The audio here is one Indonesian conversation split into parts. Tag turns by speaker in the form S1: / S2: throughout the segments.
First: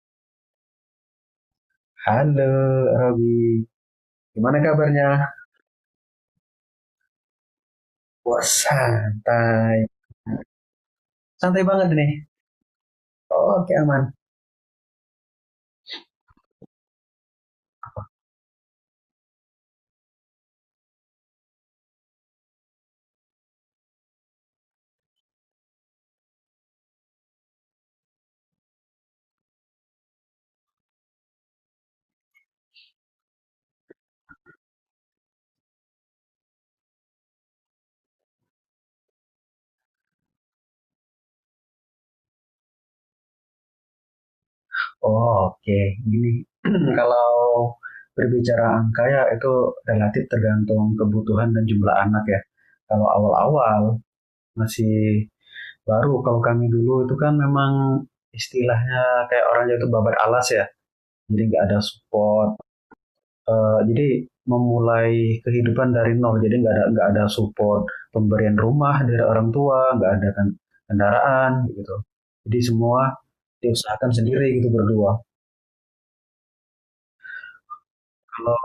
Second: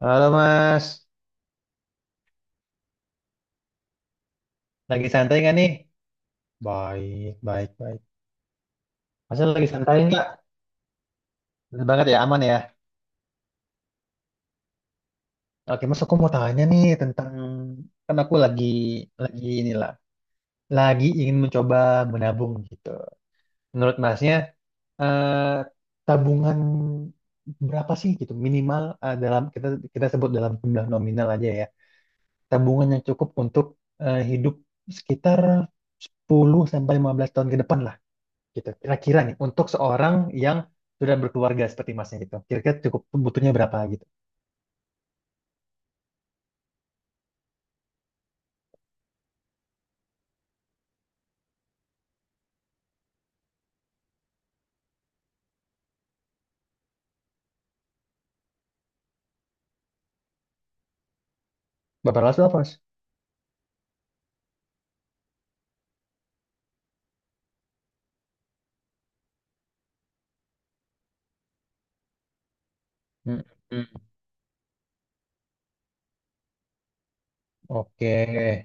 S1: Halo Mas,
S2: Halo Robi, gimana kabarnya?
S1: lagi santai nggak nih? Baik, baik, baik.
S2: Wah
S1: Masnya lagi
S2: santai,
S1: santai nggak?
S2: santai
S1: Bener
S2: banget
S1: banget
S2: nih.
S1: ya, aman ya.
S2: Oke aman.
S1: Oke Mas, aku mau tanya nih tentang, kan aku lagi inilah, lagi ingin mencoba menabung gitu. Menurut Masnya, eh, tabungan berapa sih gitu minimal, dalam kita kita sebut dalam jumlah nominal aja ya. Tabungan yang cukup untuk hidup sekitar 10 sampai 15 tahun ke depan lah. Kira-kira nih, untuk seorang yang sudah berkeluarga seperti masnya gitu, kira-kira cukup butuhnya berapa gitu?
S2: Oke, gini. Kalau berbicara angka ya itu relatif tergantung kebutuhan dan jumlah anak ya. Kalau awal-awal masih baru, kalau kami dulu itu kan memang istilahnya kayak orang itu babat alas ya. Jadi nggak ada
S1: Bapak Rasul
S2: support,
S1: apa, Mas?
S2: jadi memulai kehidupan dari nol jadi nggak ada support pemberian rumah dari orang tua nggak ada kan kendaraan gitu, jadi semua
S1: Mm-mm.
S2: diusahakan sendiri gitu berdua.
S1: Oke.
S2: kalau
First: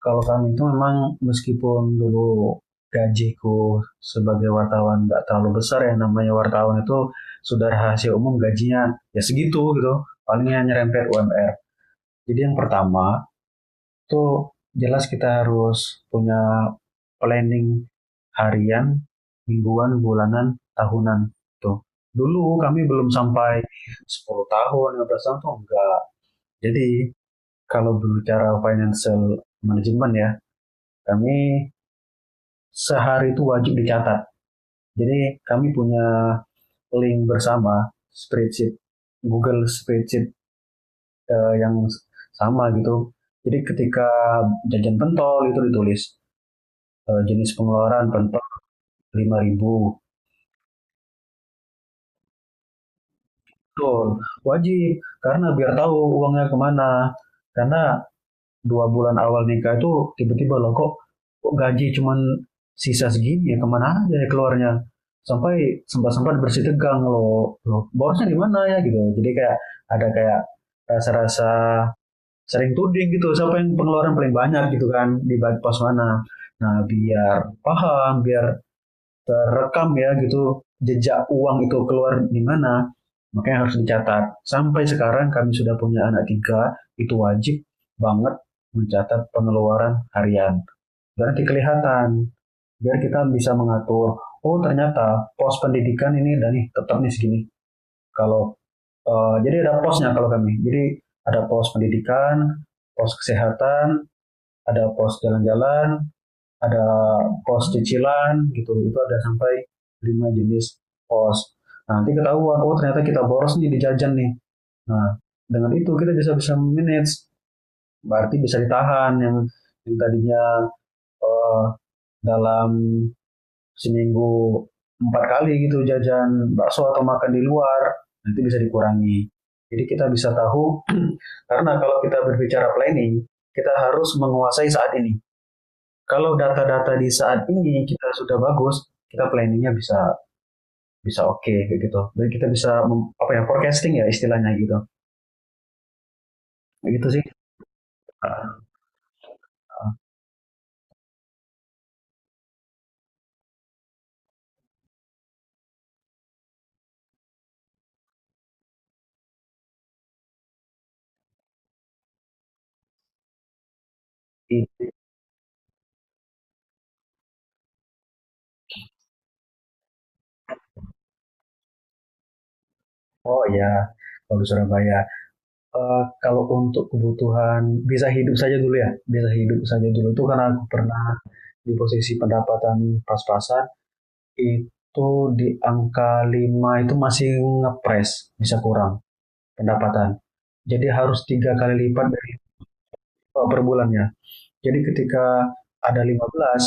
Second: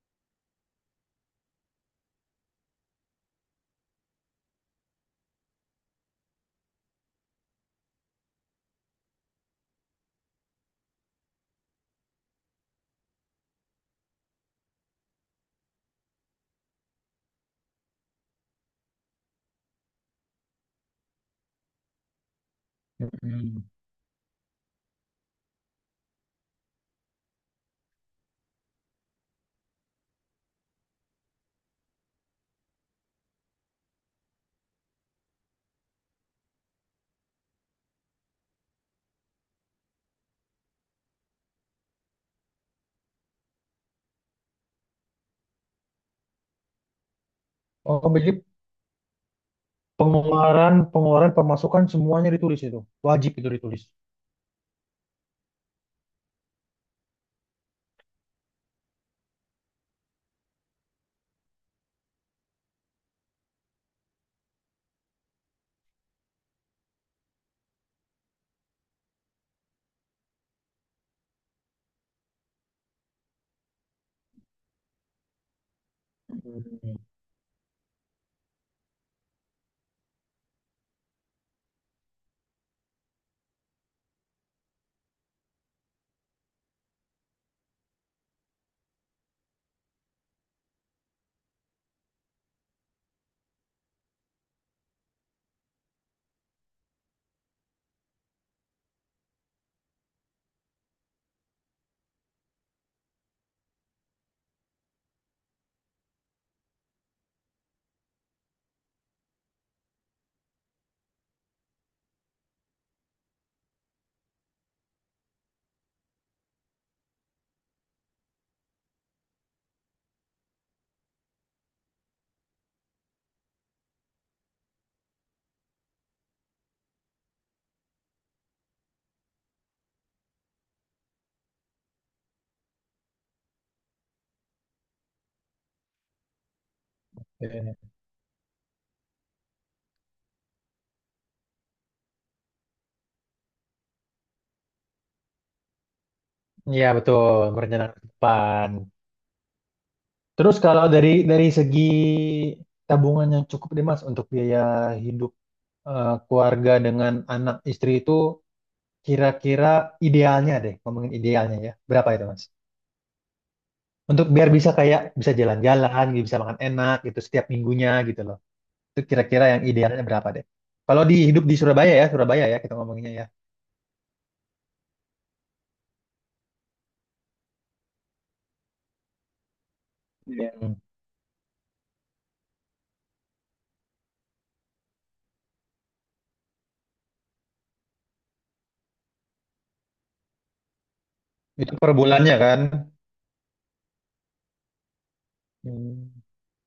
S2: kalau kami itu memang meskipun dulu gajiku sebagai wartawan nggak terlalu besar, yang namanya wartawan itu sudah rahasia umum gajinya ya segitu gitu palingnya nyerempet UMR. Jadi yang pertama itu jelas kita harus punya planning harian, mingguan, bulanan, tahunan. Tuh. Dulu kami belum sampai
S1: Mm-mm.
S2: 10 tahun, 15 tahun tuh enggak. Jadi kalau berbicara financial management ya, kami sehari itu wajib dicatat. Jadi kami punya link bersama spreadsheet, Google spreadsheet yang sama gitu. Jadi ketika jajan pentol itu ditulis, eh, jenis pengeluaran
S1: Oh, jadi
S2: pentok 5 ribu.
S1: pengeluaran, pengeluaran, pemasukan semuanya ditulis itu. Wajib itu ditulis.
S2: Betul, wajib. Karena biar tahu uangnya kemana. Karena 2 bulan awal nikah itu tiba-tiba loh kok gaji cuman sisa segini ya kemana aja ya keluarnya. Sampai sempat-sempat bersih tegang loh. Loh, borosnya di mana ya gitu. Jadi kayak ada kayak rasa-rasa sering tuding gitu. Siapa yang pengeluaran paling banyak gitu kan di pos mana. Nah
S1: Mm.
S2: biar paham, biar terekam ya gitu jejak uang itu keluar di mana, makanya harus dicatat. Sampai sekarang kami sudah punya anak tiga, itu wajib banget mencatat pengeluaran harian biar nanti kelihatan, biar kita bisa mengatur. Oh ternyata pos pendidikan ini dan nih tetap nih segini, kalau jadi ada posnya kalau kami, jadi ada pos pendidikan, pos kesehatan, ada pos jalan-jalan, ada pos cicilan gitu, itu ada sampai lima jenis pos. Nah, nanti ketahuan oh ternyata kita boros nih di jajan nih. Nah dengan itu kita bisa bisa manage, berarti bisa ditahan yang tadinya eh, dalam seminggu empat kali gitu jajan bakso atau makan di luar, nanti bisa dikurangi. Jadi kita bisa tahu. Karena kalau kita berbicara planning, kita harus menguasai saat ini. Kalau data-data di saat
S1: Iya,
S2: ini kita sudah bagus, kita planningnya bisa bisa oke okay, kayak gitu. Dan kita bisa apa ya forecasting ya istilahnya gitu.
S1: Iya,
S2: Gitu sih.
S1: betul, merencanakan ke
S2: Ah,
S1: depan.
S2: ah,
S1: Terus kalau dari segi tabungan yang cukup deh Mas untuk biaya hidup, keluarga dengan anak istri itu, kira-kira idealnya deh, ngomongin idealnya ya. Berapa itu, Mas? Untuk biar bisa
S2: ah.
S1: kayak bisa jalan-jalan, gitu, bisa makan enak gitu setiap minggunya gitu loh. Itu kira-kira yang idealnya berapa deh? Kalau di hidup di Surabaya ya kita ngomonginnya ya.
S2: Oh ya, kalau di Surabaya. Kalau untuk kebutuhan bisa hidup saja dulu ya, bisa hidup saja dulu itu
S1: Iya.
S2: karena aku
S1: Hmm.
S2: pernah di posisi pendapatan pas-pasan, itu di angka 5 itu masih ngepres bisa kurang pendapatan. Jadi harus tiga
S1: Itu
S2: kali
S1: per
S2: lipat dari
S1: bulannya kan.
S2: per bulannya. Jadi ketika ada
S1: Hmm.
S2: 15,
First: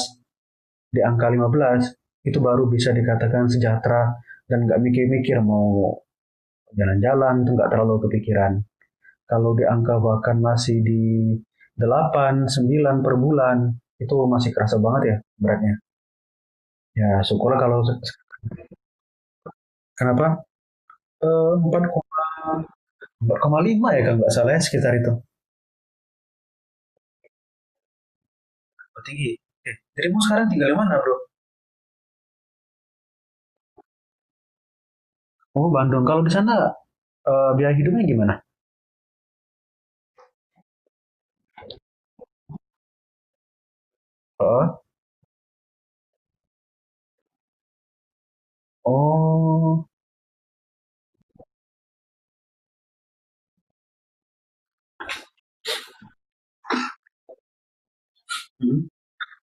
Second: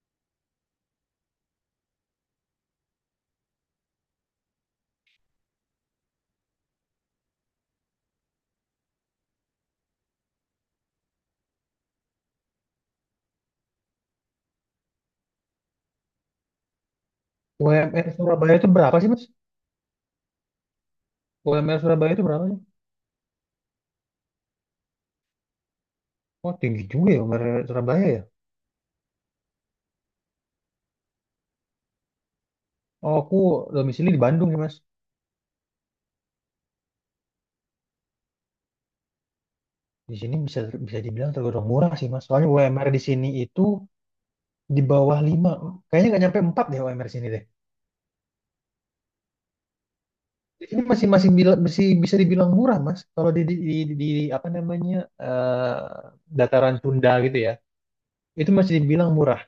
S2: di angka 15 itu baru bisa dikatakan sejahtera dan nggak mikir-mikir mau jalan-jalan, itu nggak terlalu kepikiran. Kalau di angka bahkan masih di 8 9 per bulan, itu masih kerasa banget ya beratnya. Ya syukurlah kalau
S1: UMR Surabaya itu berapa sih, Mas?
S2: kenapa.
S1: UMR
S2: Empat
S1: Surabaya itu berapa sih?
S2: koma lima ya kalau nggak salah, ya sekitar itu.
S1: Oh, tinggi juga ya UMR Surabaya ya.
S2: Oh, tinggi. Eh, dirimu sekarang tinggal di mana bro?
S1: Oh, aku domisili di Bandung ya, Mas.
S2: Oh Bandung. Kalau di sana biaya hidupnya gimana?
S1: Di sini bisa bisa dibilang tergolong murah sih, Mas. Soalnya UMR di sini itu di
S2: Oh,
S1: bawah 5, kayaknya nggak nyampe 4 deh UMR sini deh.
S2: oh.
S1: Ini masih masih bila- masih bisa dibilang murah, Mas. Kalau apa namanya? eh, Dataran Sunda gitu ya. Itu masih
S2: Hmm.
S1: dibilang murah.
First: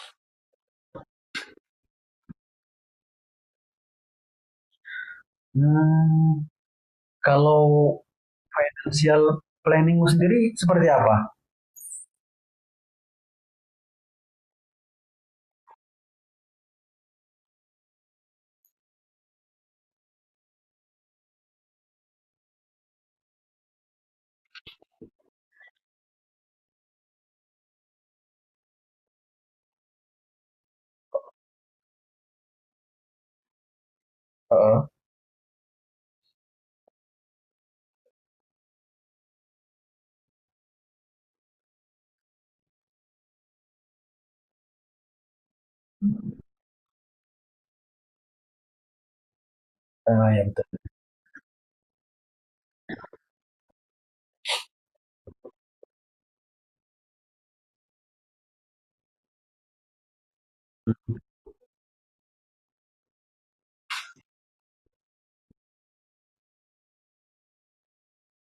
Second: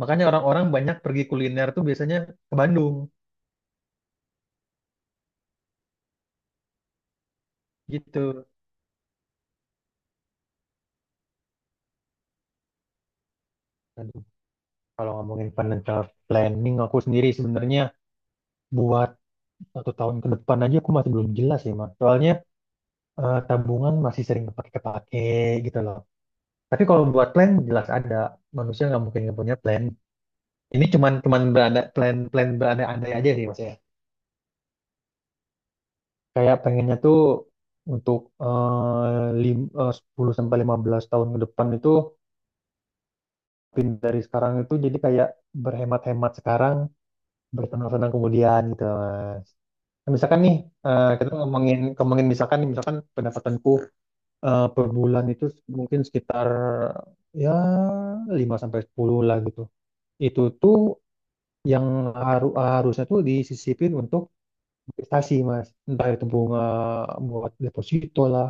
S1: Makanya orang-orang banyak pergi kuliner tuh biasanya ke Bandung
S2: Hmm, Kalau
S1: gitu.
S2: financial planningmu sendiri seperti apa?
S1: Aduh, kalau ngomongin financial planning aku sendiri sebenarnya buat satu tahun ke depan aja aku masih belum jelas ya, Mas. Soalnya tabungan masih sering kepake-kepake gitu loh. Tapi kalau buat plan jelas ada. Manusia nggak mungkin nggak punya plan. Ini cuman cuman plan plan berandai-andai aja sih mas ya.
S2: Heeh.
S1: Kayak pengennya tuh untuk 10 sampai 15 tahun ke depan itu dari sekarang itu jadi kayak berhemat-hemat sekarang, bersenang-senang kemudian gitu mas. Nah,
S2: Ah,
S1: misalkan
S2: ya
S1: nih,
S2: betul.
S1: kita ngomongin ngomongin misalkan nih, misalkan pendapatanku per bulan itu mungkin sekitar ya 5 sampai 10 lah gitu. Itu tuh yang harusnya tuh disisipin untuk investasi mas, entah itu bunga buat deposito lah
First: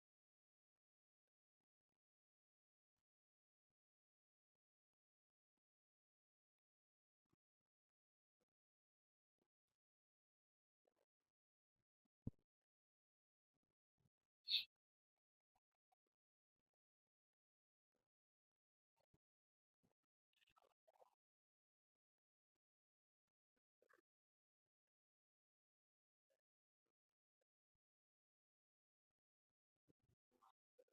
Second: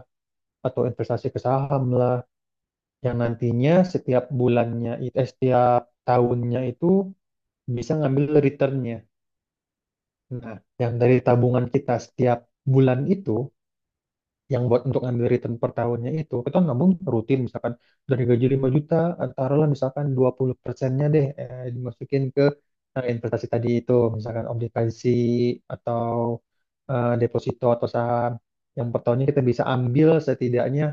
S1: atau investasi ke saham lah, yang nantinya setiap bulannya, setiap tahunnya itu bisa ngambil returnnya. Nah, yang dari tabungan kita setiap bulan itu yang buat untuk ngambil return per tahunnya itu kita nabung rutin, misalkan dari gaji 5 juta, taruhlah misalkan 20%-nya deh, dimasukin ke investasi tadi itu, misalkan obligasi atau deposito atau saham, yang per tahunnya kita bisa ambil setidaknya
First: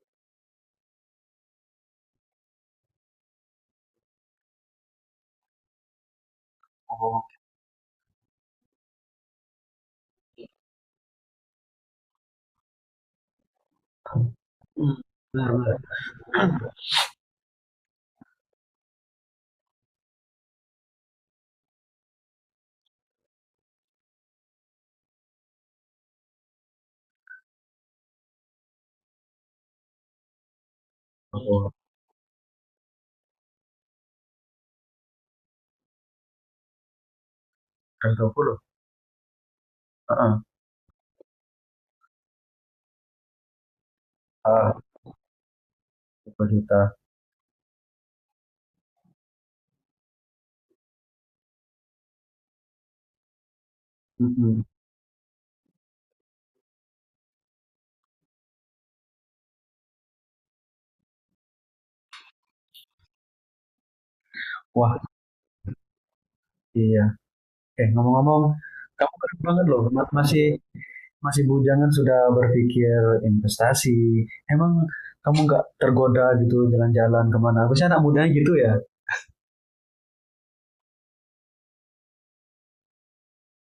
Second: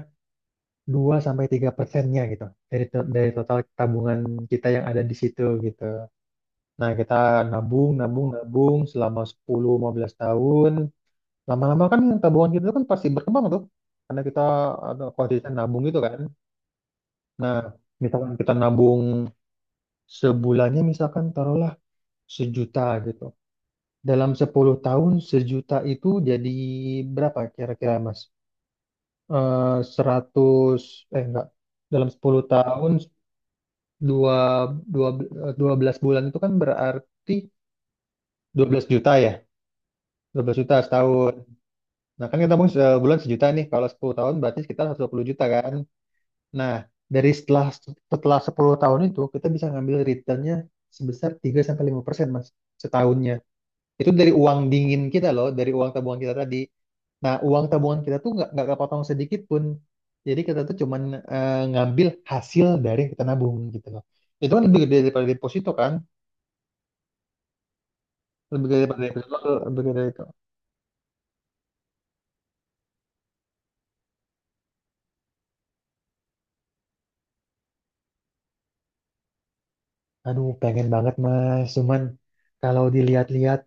S1: 2 sampai 3%-nya gitu, dari total tabungan kita yang ada di situ gitu. Nah, kita
S2: Oh,
S1: nabung, nabung, nabung selama sepuluh lima belas tahun. Lama-lama kan tabungan kita kan pasti berkembang tuh. Karena kita
S2: mhm,
S1: ada
S2: bener.
S1: konsisten
S2: Heeh, bener.
S1: nabung gitu
S2: Iya.
S1: kan. Nah, misalkan kita nabung sebulannya, misalkan taruhlah 1 juta gitu. Dalam 10 tahun 1 juta itu jadi berapa kira-kira Mas? Eh, 100, eh, enggak.
S2: Betul.
S1: Dalam 10 tahun, dua dua dua belas bulan itu kan berarti
S2: Jam.
S1: 12 juta ya.
S2: Heeh, heeh,
S1: 12 juta setahun. Nah, kan kita nabung sebulan 1 juta nih. Kalau 10 tahun berarti
S2: Heeh.
S1: sekitar 120 juta kan. Nah,
S2: Rp20.000.000.
S1: dari setelah setelah 10 tahun itu kita bisa ngambil returnnya sebesar 3 sampai 5% Mas setahunnya. Itu dari uang
S2: Mhm.
S1: dingin kita loh, dari uang tabungan kita tadi. Nah, uang tabungan kita tuh nggak kepotong sedikit pun. Jadi kita tuh cuman ngambil hasil dari kita nabung gitu loh. Itu kan lebih
S2: Wah,
S1: gede daripada deposito kan?
S2: iya. Eh, ngomong-ngomong,
S1: Lebih gede daripada
S2: kamu keren
S1: deposito,
S2: banget loh,
S1: lebih gede
S2: ma
S1: dari itu.
S2: masih masih bujangan sudah berpikir investasi. Emang kamu nggak tergoda gitu jalan-jalan kemana? Biasanya anak mudanya gitu ya?
S1: Aduh, pengen banget Mas. Cuman kalau dilihat-lihat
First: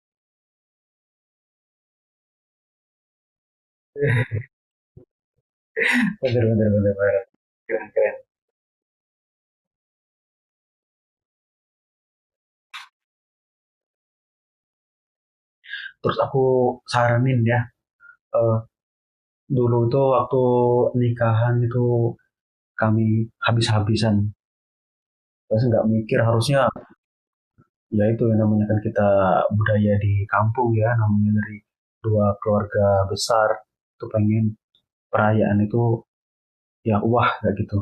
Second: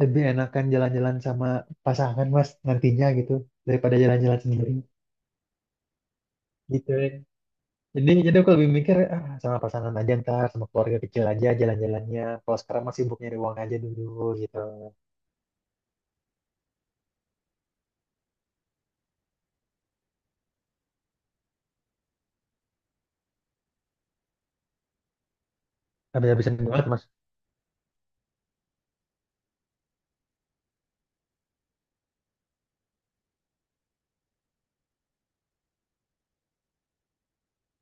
S1: lebih enakan jalan-jalan sama pasangan Mas nantinya gitu daripada jalan-jalan sendiri.
S2: Bener bener
S1: gitu
S2: bener
S1: ya.
S2: banget. Keren
S1: Jadi,
S2: keren.
S1: jadi aku lebih mikir ah, sama pasangan aja ntar, sama keluarga kecil aja jalan-jalannya. Kalau sekarang masih sibuk nyari uang aja dulu gitu.
S2: Terus aku saranin ya, eee dulu tuh waktu nikahan itu kami habis-habisan, terus nggak mikir
S1: Habis-habisan
S2: harusnya
S1: banget mas.
S2: ya itu, yang namanya kan kita budaya di kampung ya, namanya dari dua keluarga besar tuh pengen perayaan itu ya wah kayak gitu.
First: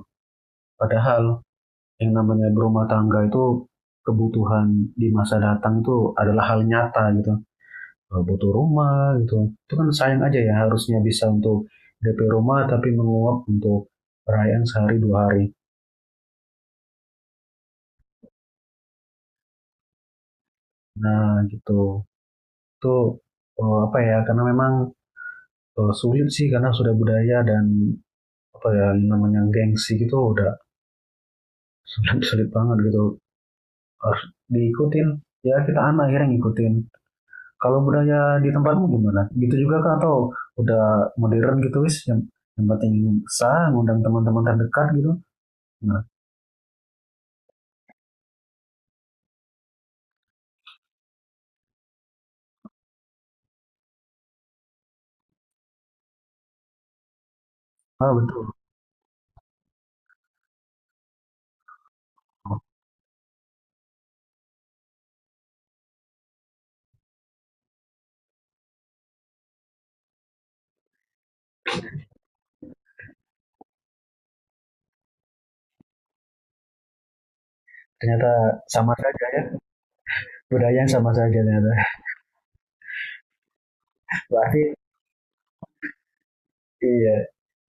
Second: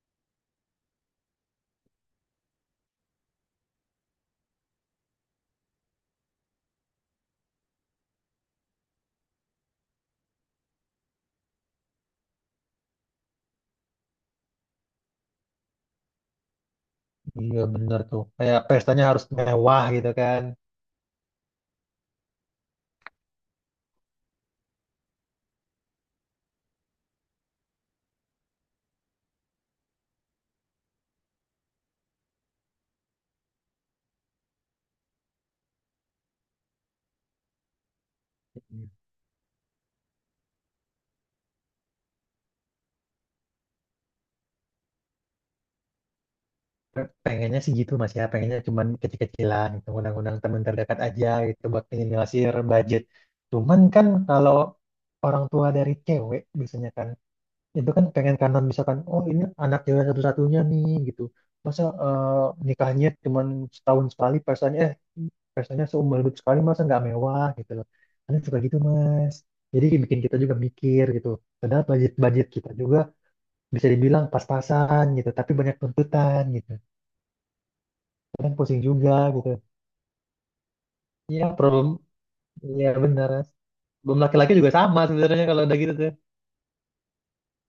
S2: Padahal yang namanya berumah tangga itu kebutuhan di masa datang itu adalah hal nyata gitu, butuh rumah gitu. Itu kan sayang aja ya, harusnya bisa untuk DP rumah tapi menguap untuk perayaan sehari dua hari.
S1: Iya bener tuh. Kayak pestanya harus mewah gitu kan.
S2: Nah, gitu. Itu, apa ya, karena memang, sulit sih karena sudah budaya dan, apa ya, namanya gengsi gitu, udah sulit sulit banget gitu, harus diikutin, ya kita anak akhirnya ngikutin. Kalau budaya di tempatmu gimana? Gitu juga kah atau udah modern gitu, wis yang penting sah, ngundang teman-teman terdekat gitu? Nah.
S1: Pengennya sih gitu mas ya. Pengennya cuman kecil-kecilan gitu. Undang-undang teman terdekat aja gitu buat minimalisir budget. Cuman kan kalau orang tua dari cewek biasanya kan itu kan
S2: Oh
S1: pengen
S2: betul,
S1: kanan, misalkan oh, ini anak cewek satu-satunya nih gitu, masa nikahnya cuman setahun sekali, pestanya seumur hidup sekali, masa nggak mewah gitu loh, ada suka gitu mas, jadi bikin kita juga mikir gitu. Padahal budget budget kita juga bisa dibilang pas-pasan gitu, tapi banyak tuntutan gitu,
S2: ternyata
S1: kadang pusing
S2: sama
S1: juga
S2: saja ya,
S1: gitu,
S2: budaya yang sama saja
S1: ya
S2: ternyata.
S1: problem, ya benar mas, belum laki-laki juga
S2: Berarti
S1: sama sebenarnya kalau udah gitu tuh.
S2: iya,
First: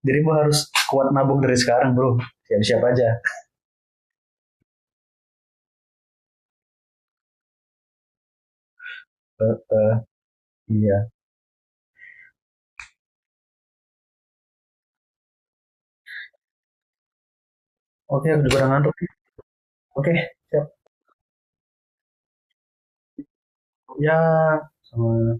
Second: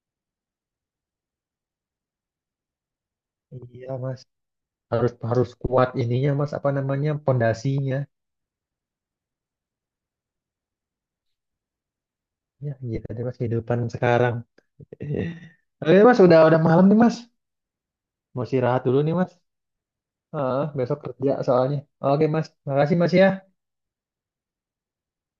S2: dirimu harus kuat nabung dari sekarang Bro, siap-siap aja.
S1: Iya mas, harus harus kuat ininya mas, apa namanya, pondasinya.
S2: Iya.
S1: Ya, gitu deh mas kehidupan sekarang. Oke mas, udah malam nih mas.
S2: Oke, aku
S1: Mau
S2: juga udah
S1: istirahat
S2: ngantuk.
S1: dulu nih mas.
S2: Oke,
S1: Heeh,
S2: siap.
S1: besok kerja soalnya. Oke mas, makasih mas ya.
S2: Ya, sama